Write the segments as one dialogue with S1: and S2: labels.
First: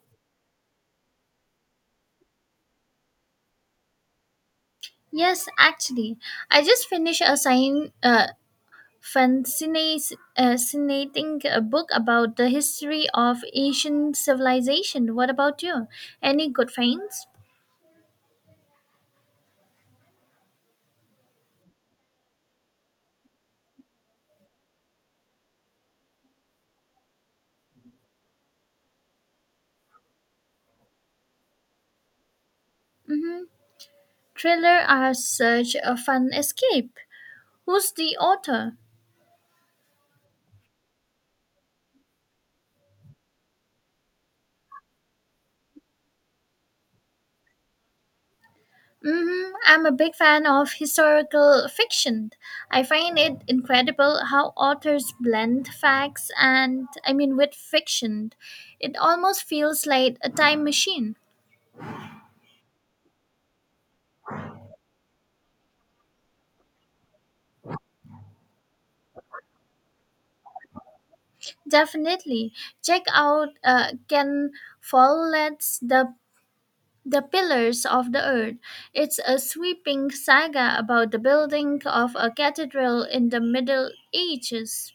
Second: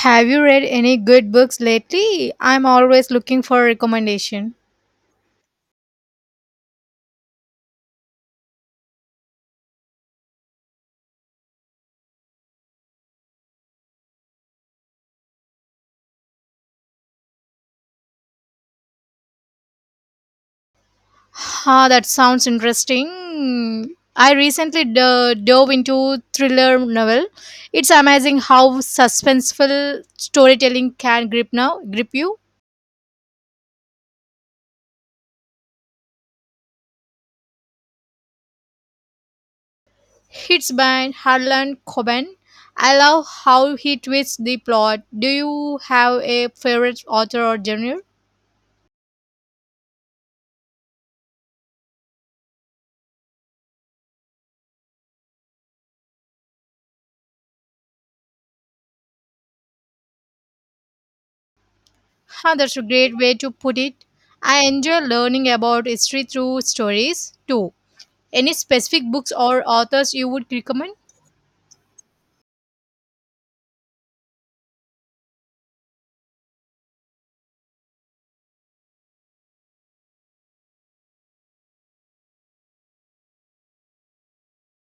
S1: Have you read any good books lately? I'm always looking for recommendation.
S2: Yes, actually, I just finished fascinating book about the history of Asian civilization. What about you? Any good finds?
S1: Ah, that sounds interesting. I recently dove into thriller novel. It's amazing how suspenseful storytelling can grip you.
S2: Mm-hmm. Thriller are such a fun escape. Who's the author?
S1: It's by Harlan Coben. I love how he twists the plot. Do you have a favorite author or genre?
S2: Mm-hmm. I'm a big fan of historical fiction. I find it incredible how authors blend facts and, I mean, with fiction. It almost feels like a time machine.
S1: Huh, that's a great way to put it. I enjoy learning about history through stories too. Any specific books or authors you would recommend?
S2: Definitely. Check out Ken Follett's the Pillars of the Earth. It's a sweeping saga about the building of a cathedral in the Middle Ages.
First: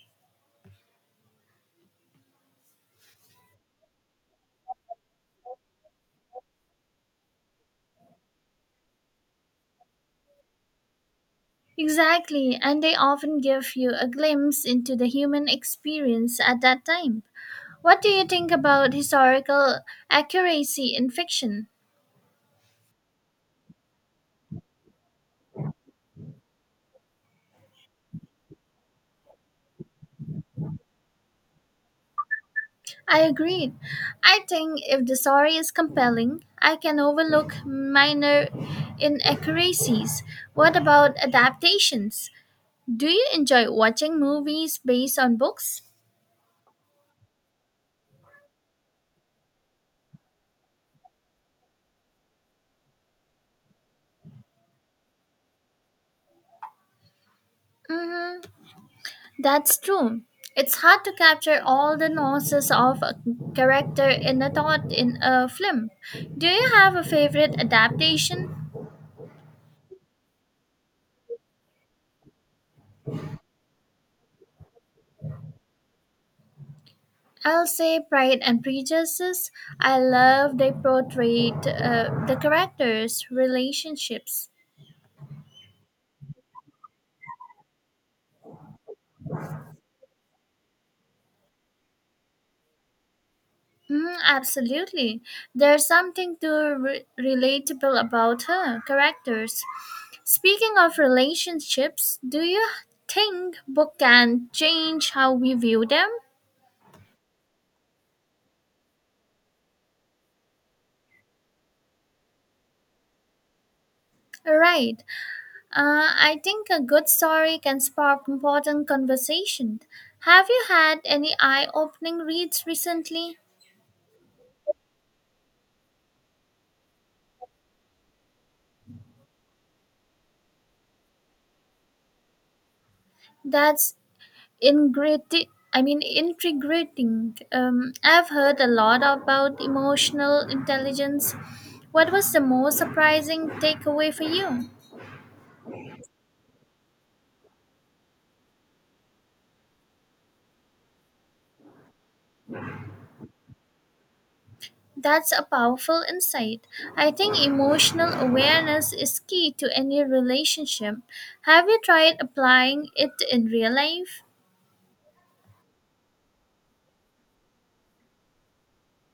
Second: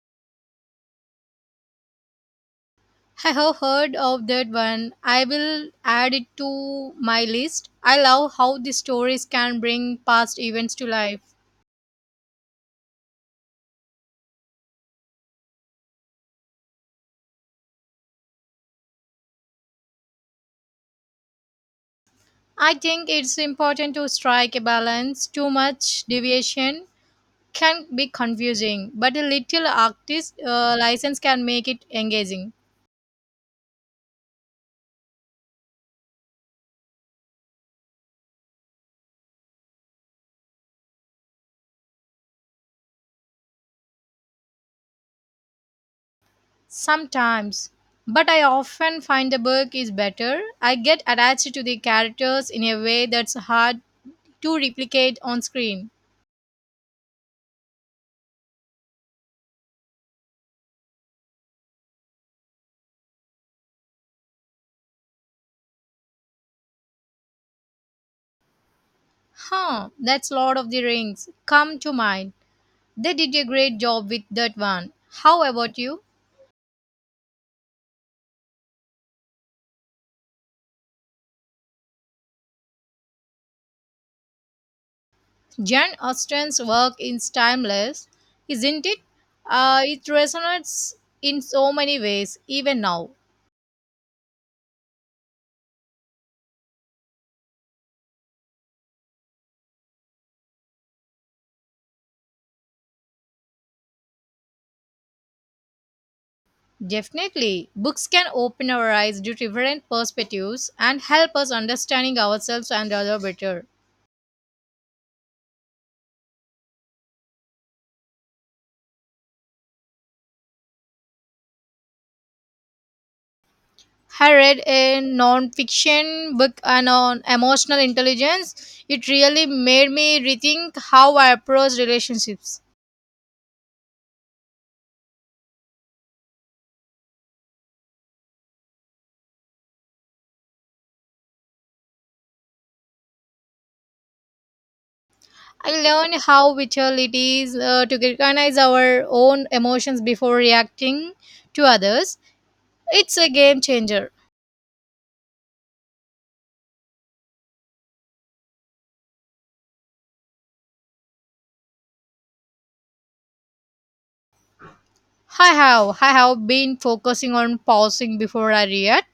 S1: I have heard of that one. I will add it to my list. I love how the stories can bring past events to life.
S2: Exactly, and they often give you a glimpse into the human experience at that time. What do you think about historical accuracy in fiction?
S1: I think it's important to strike a balance. Too much deviation can be confusing, but a little artist license can make it engaging.
S2: I agreed. I think if the story is compelling, I can overlook minor inaccuracies. What about adaptations? Do you enjoy watching movies based on books?
S1: Sometimes. But I often find the book is better. I get attached to the characters in a way that's hard to replicate on screen.
S2: Hmm. That's true. It's hard to capture all the nuances of a character in a thought in a film. Do you have a favorite adaptation?
S1: Huh, that's Lord of the Rings. Come to mind. They did a great job with that one. How about you?
S2: I'll say Pride and Prejudice. I love they portrayed the characters' relationships.
S1: Jan Austen's work is timeless, isn't it? It resonates in so many ways, even now.
S2: Mm, absolutely. There's something to relatable about her characters. Speaking of relationships, do you think book can change how we view them?
S1: Definitely, books can open our eyes to different perspectives and help us understanding ourselves and other better.
S2: Right. I think a good story can spark important conversation. Have you had any eye-opening reads recently?
S1: I read a non-fiction book on emotional intelligence. It really made me rethink how I approach relationships.
S2: That's Ingrati- I mean, Integrating. I've heard a lot about emotional intelligence. What was the most surprising takeaway for you?
S1: I learned how vital it is to recognize our own emotions before reacting to others. It's a game changer.
S2: That's a powerful insight. I think emotional awareness is key to any relationship. Have you tried applying it in real life?
S1: I have been focusing on pausing before I react,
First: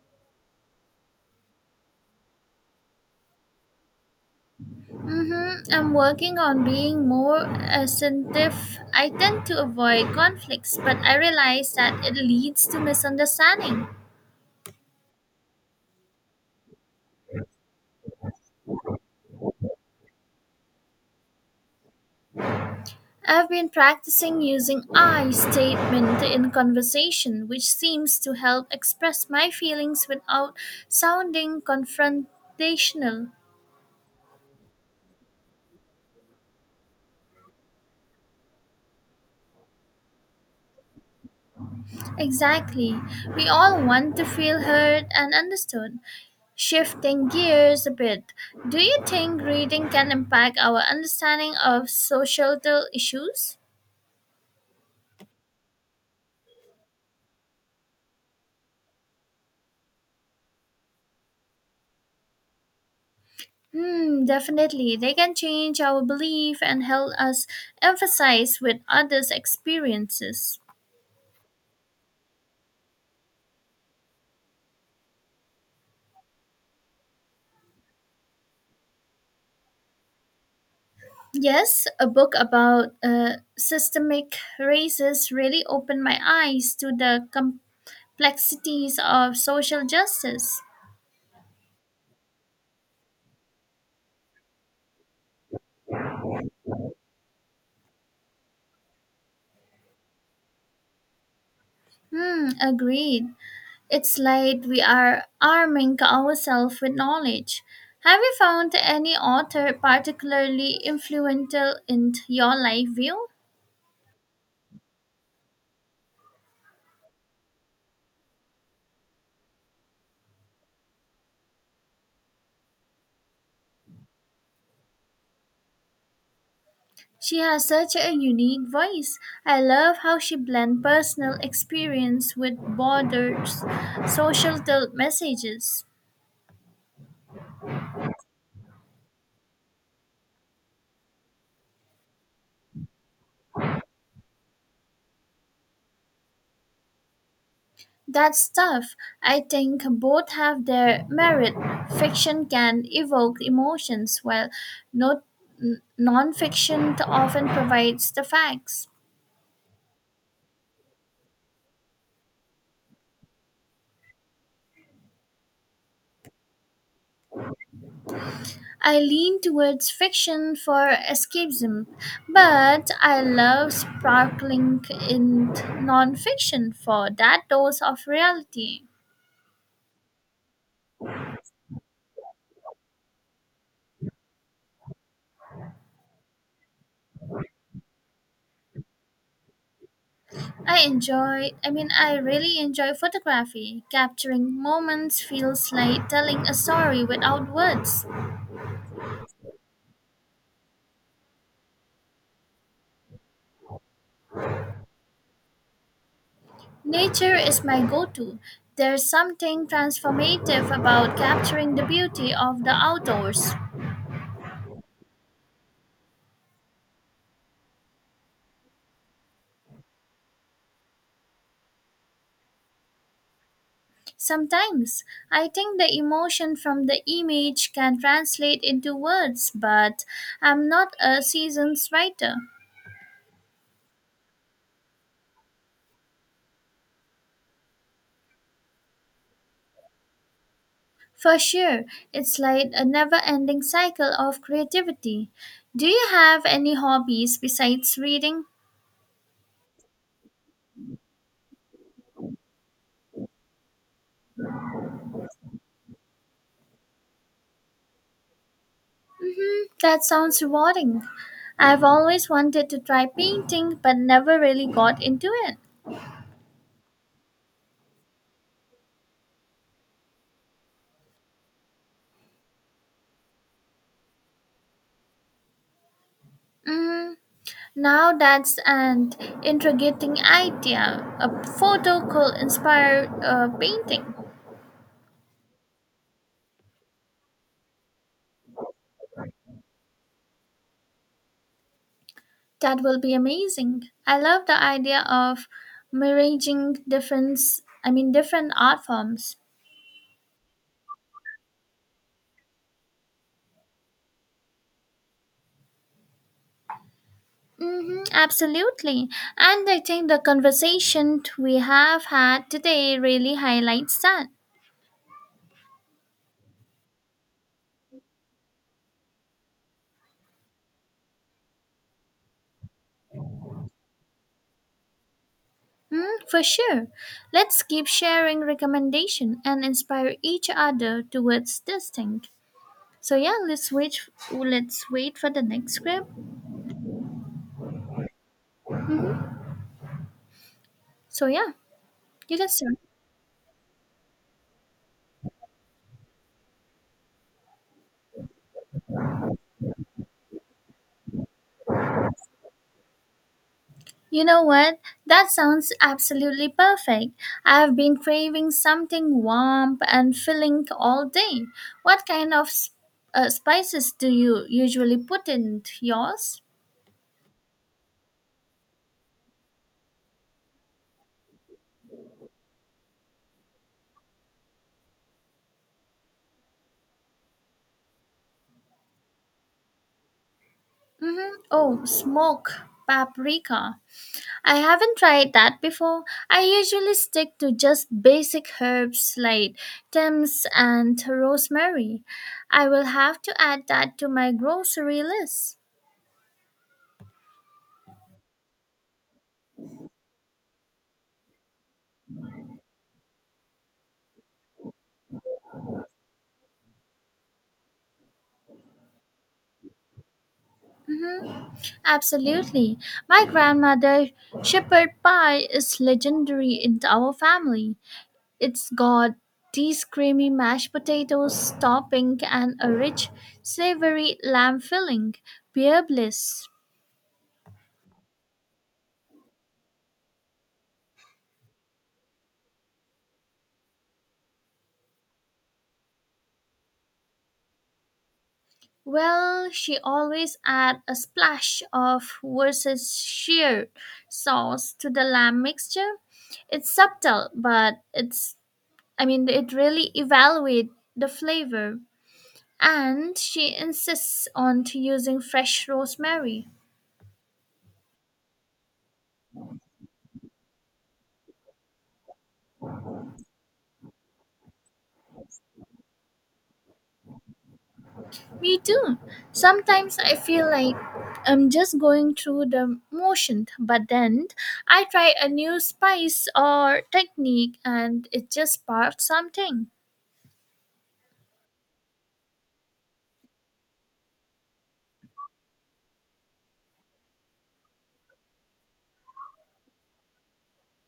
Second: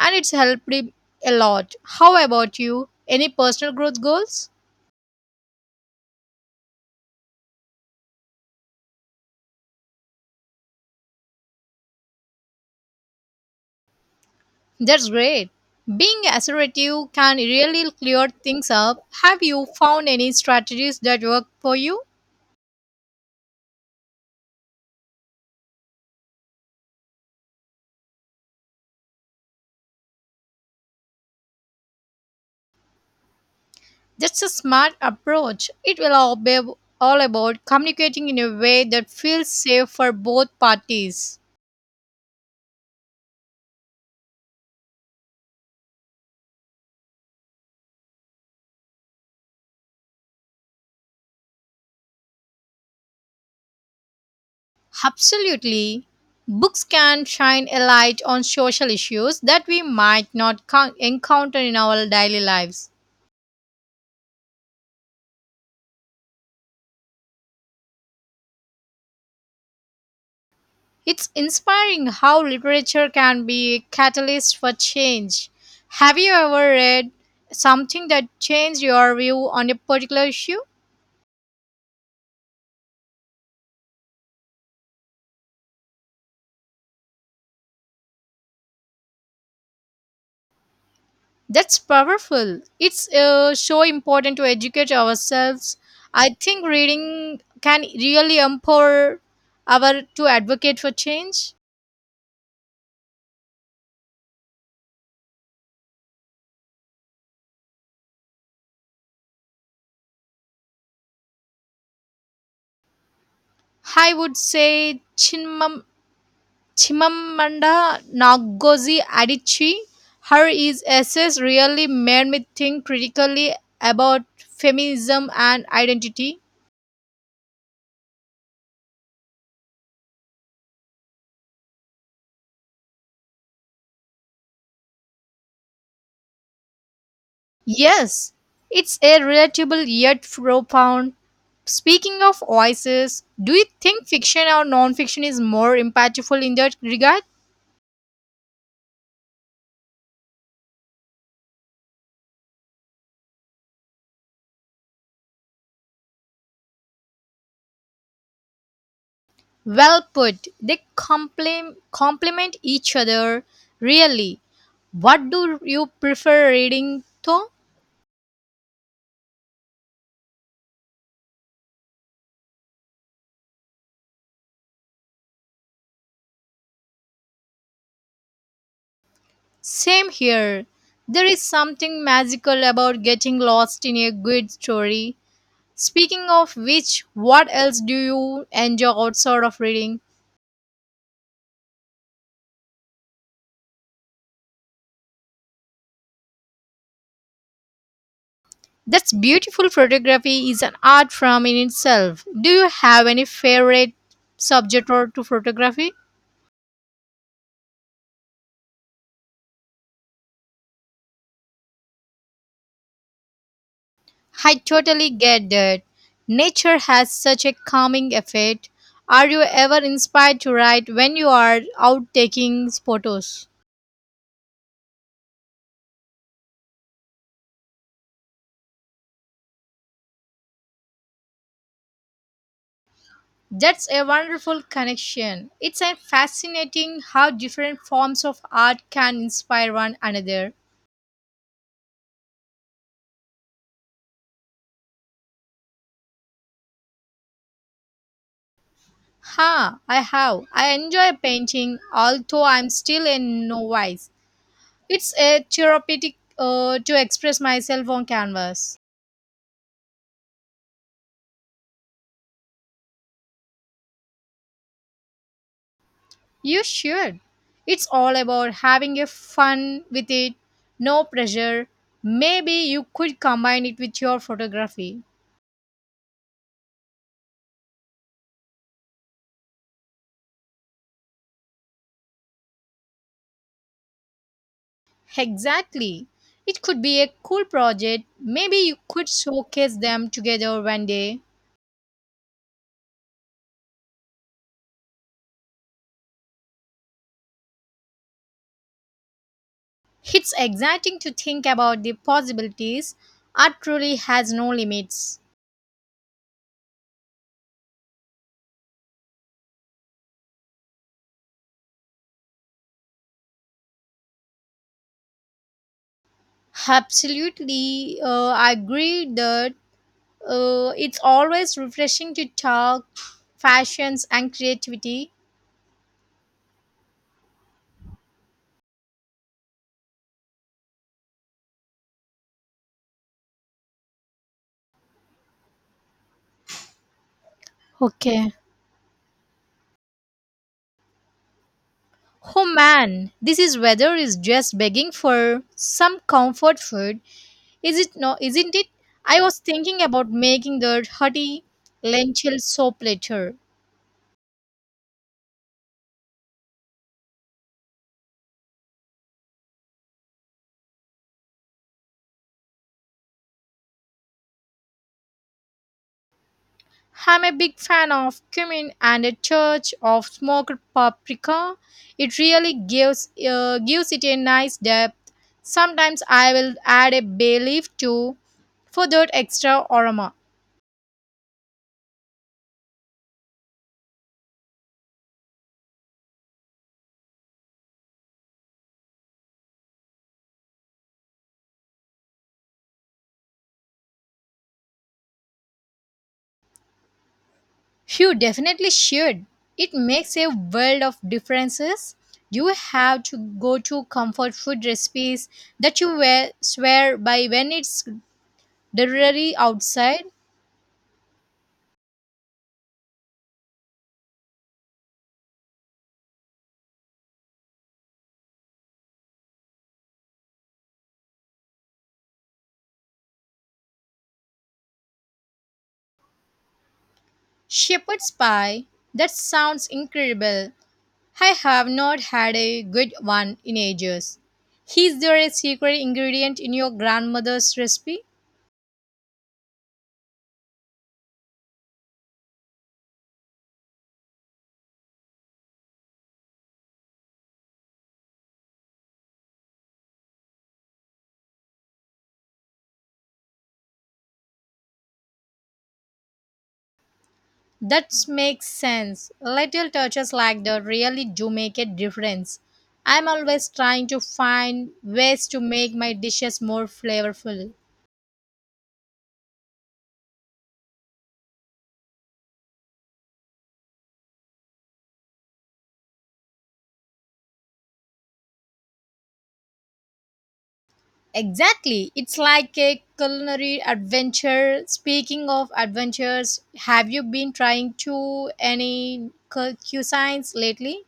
S1: and it's helped me a lot. How about you? Any personal growth goals?
S2: Mm-hmm. I'm working on being more assertive. I tend to avoid conflicts, but I realize that it leads to misunderstanding.
S1: That's great. Being assertive can really clear things up. Have you found any strategies that work for you?
S2: I've been practicing using I statement in conversation, which seems to help express my feelings without sounding confrontational.
S1: That's a smart approach. It will all be all about communicating in a way that feels safe for both parties.
S2: Exactly. We all want to feel heard and understood. Shifting gears a bit, do you think reading can impact our understanding of societal issues?
S1: Absolutely. Books can shine a light on social issues that we might not con- encounter in our daily lives.
S2: Hmm, definitely. They can change our belief and help us emphasize with others' experiences.
S1: It's inspiring how literature can be a catalyst for change. Have you ever read something that changed your view on a particular issue?
S2: Yes, a book about systemic races really opened my eyes to the complexities of social justice.
S1: That's powerful. It's so important to educate ourselves. I think reading can really empower our to advocate for change.
S2: Hmm, agreed. It's like we are arming ourselves with knowledge. Have you found any author particularly influential in your life view?
S1: I would say Chinmam Chimamanda Ngozi Adichie. Her is essays really made me think critically about feminism and identity.
S2: She has such a unique voice. I love how she blends personal experience with broader social messages.
S1: Yes, it's a relatable yet profound. Speaking of voices, do you think fiction or non-fiction is more impactful in that regard?
S2: That's tough. I think both have their merit. Fiction can evoke emotions, while not, n- non-fiction often provides the facts.
S1: Well put. They complement each other. Really, what do you prefer reading, though?
S2: I lean towards fiction for escapism, but I love sparkling in non-fiction for that dose of reality.
S1: Same here. There is something magical about getting lost in a good story. Speaking of which, what else do you enjoy outside of reading?
S2: I really enjoy photography. Capturing moments feels like telling a story without words.
S1: That's beautiful photography is an art form in itself. Do you have any favorite subject or to photography?
S2: Nature is my go to. There's something transformative about capturing the beauty of the outdoors.
S1: I totally get that. Nature has such a calming effect. Are you ever inspired to write when you are out taking photos?
S2: Sometimes I think the emotion from the image can translate into words, but I'm not a seasoned writer.
S1: That's a wonderful connection. It's a fascinating how different forms of art can inspire one another.
S2: For sure, it's like a never ending cycle of creativity. Do you have any hobbies besides reading?
S1: Ha, I have. I enjoy painting, although I'm still a novice. It's a therapeutic to express myself on canvas.
S2: Mm-hmm, that sounds rewarding. I've always wanted to try painting but never really got into it.
S1: You should. It's all about having a fun with it, no pressure. Maybe you could combine it with your photography.
S2: Mm, now that's an intriguing idea. A photo could inspire a painting.
S1: Exactly. It could be a cool project. Maybe you could showcase them together one day.
S2: That will be amazing. I love the idea of merging different, I mean, different art forms.
S1: It's exciting to think about the possibilities. Art truly has no limits.
S2: Mm-hmm, absolutely. And I think the conversation we have had today really highlights that.
S1: Absolutely. I agree that it's always refreshing to talk fashions and creativity.
S2: Mm, for sure. Let's keep sharing recommendation and inspire each other towards this thing. So yeah, let's wait. Let's wait for the next script.
S1: Okay.
S2: So yeah, you
S1: Oh
S2: can start.
S1: man, this is weather is just begging for some comfort food. Is it no? Isn't it? I was thinking about making the hearty lentil soup later.
S2: You know what? That sounds absolutely perfect. I've been craving something warm and filling all day. What kind of spices do you usually put in yours?
S1: I'm a big fan of cumin and a touch of smoked paprika. It really gives it a nice depth. Sometimes I will add a bay leaf too for that extra aroma.
S2: Mm-hmm. Oh, smoke paprika. I haven't tried that before. I usually stick to just basic herbs like thyme and rosemary. I will have to add that to my grocery list.
S1: You definitely should. It makes a world of differences. You have to go to comfort food recipes that you swear by when it's Delivery outside?
S2: Absolutely. My grandmother shepherd pie is legendary in our family. It's got these creamy mashed potatoes topping and a rich savory lamb filling. Pure bliss.
S1: Shepherd's pie? That sounds incredible. I have not had a good one in ages. Is there a secret ingredient in your grandmother's recipe?
S2: Well, she always add a splash of Worcestershire sauce to the lamb mixture. It's subtle, but it's I mean it really evaluate the flavor. And she insists on to using fresh rosemary.
S1: That makes sense. Little touches like that really do make a difference. I'm always trying to find ways to make my dishes more flavorful.
S2: Me too. Sometimes I feel like I'm just going through the motion, but then I try a new spice or technique and it just sparks something.
S1: Exactly. It's like a culinary adventure. Speaking of adventures, have you been trying to any cuisines lately?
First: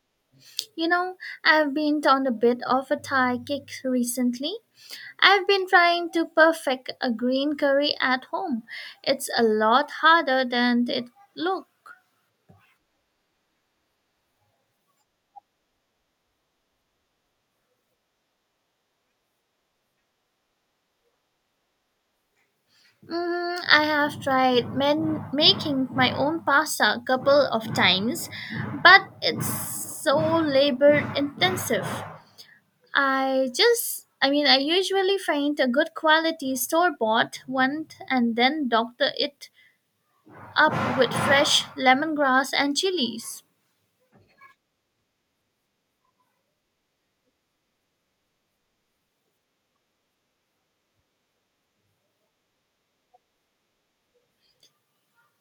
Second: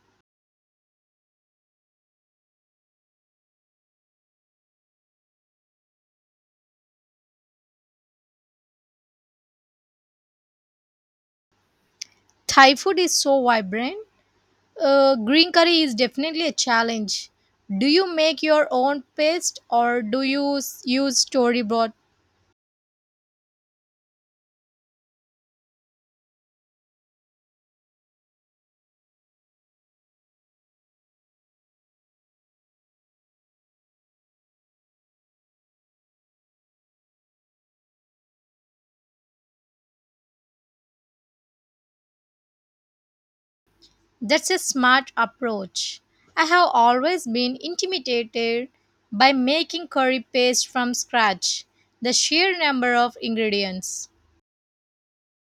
S2: You know, I've been on a bit of a Thai kick recently. I've been trying to perfect a green curry at home. It's a lot harder than it looked.
S1: Thai food is so vibrant. Green curry is definitely a challenge. Do you make your own paste or use storyboard?
S2: Mm, I have tried making my own pasta a couple of times, but it's so labor intensive. I just, I mean, I usually find a good quality store bought one and then doctor it up with fresh lemongrass and chilies.
S1: That's a smart approach. I have always been intimidated by making curry paste from scratch. The sheer number of ingredients.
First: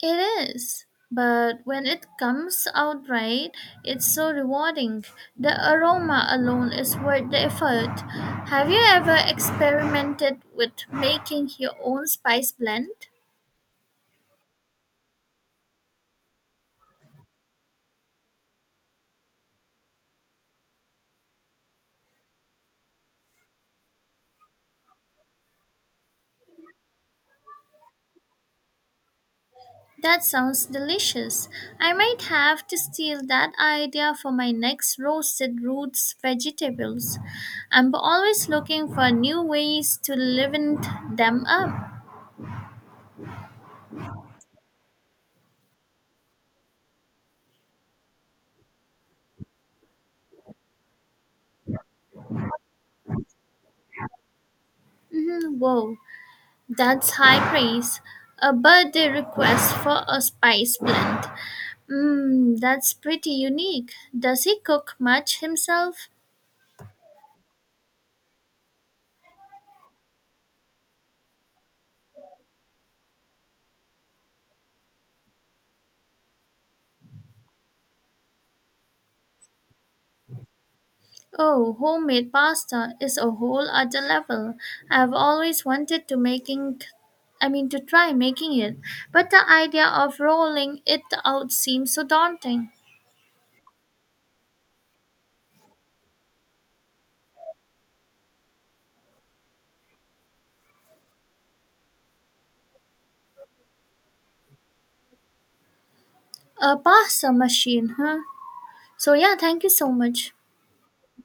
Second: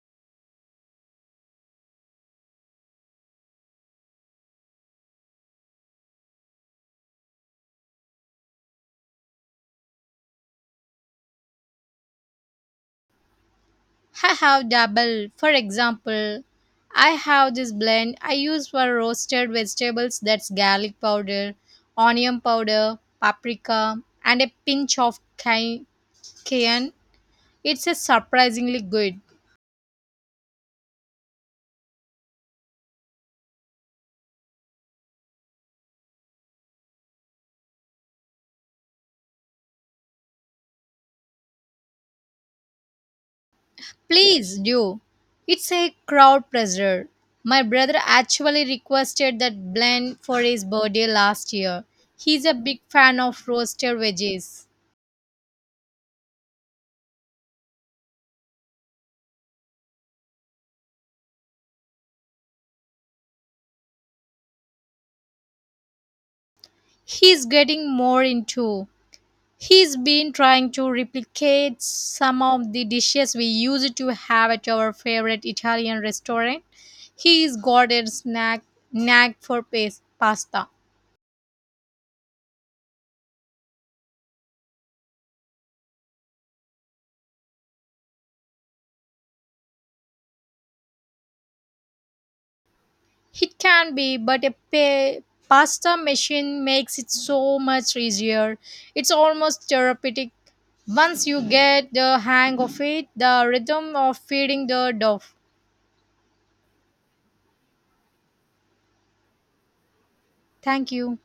S2: It is, but when it comes out right, it's so rewarding. The aroma alone is worth the effort. Have you ever experimented with making your own spice blend?
S1: I have double. For example, I have this blend I use for roasted vegetables that's garlic powder, onion powder, paprika, and a pinch of cayenne. It's a surprisingly good.
S2: That sounds delicious. I might have to steal that idea for my next roasted roots vegetables. I'm always looking for new ways to liven them up.
S1: Please do. It's a crowd pleaser. My brother actually requested that blend for his birthday last year. He's a big fan of roasted veggies.
S2: Mhm, whoa, that's high praise. A birthday request for a spice blend. Mmm, that's pretty unique. Does he cook much himself?
S1: He's getting more into He's been trying to replicate some of the dishes we used to have at our favorite Italian restaurant. He's got a snack knack for pasta.
S2: Oh, homemade pasta is a whole other level. I've always wanted to try making it, but the idea of rolling it out seems so daunting.
S1: It can be, but pasta machine makes it so much easier. It's almost therapeutic. Once you get the hang of it, the rhythm of feeding the dove.
S2: A pasta machine, huh? So yeah, thank you so much.
S1: Thank you.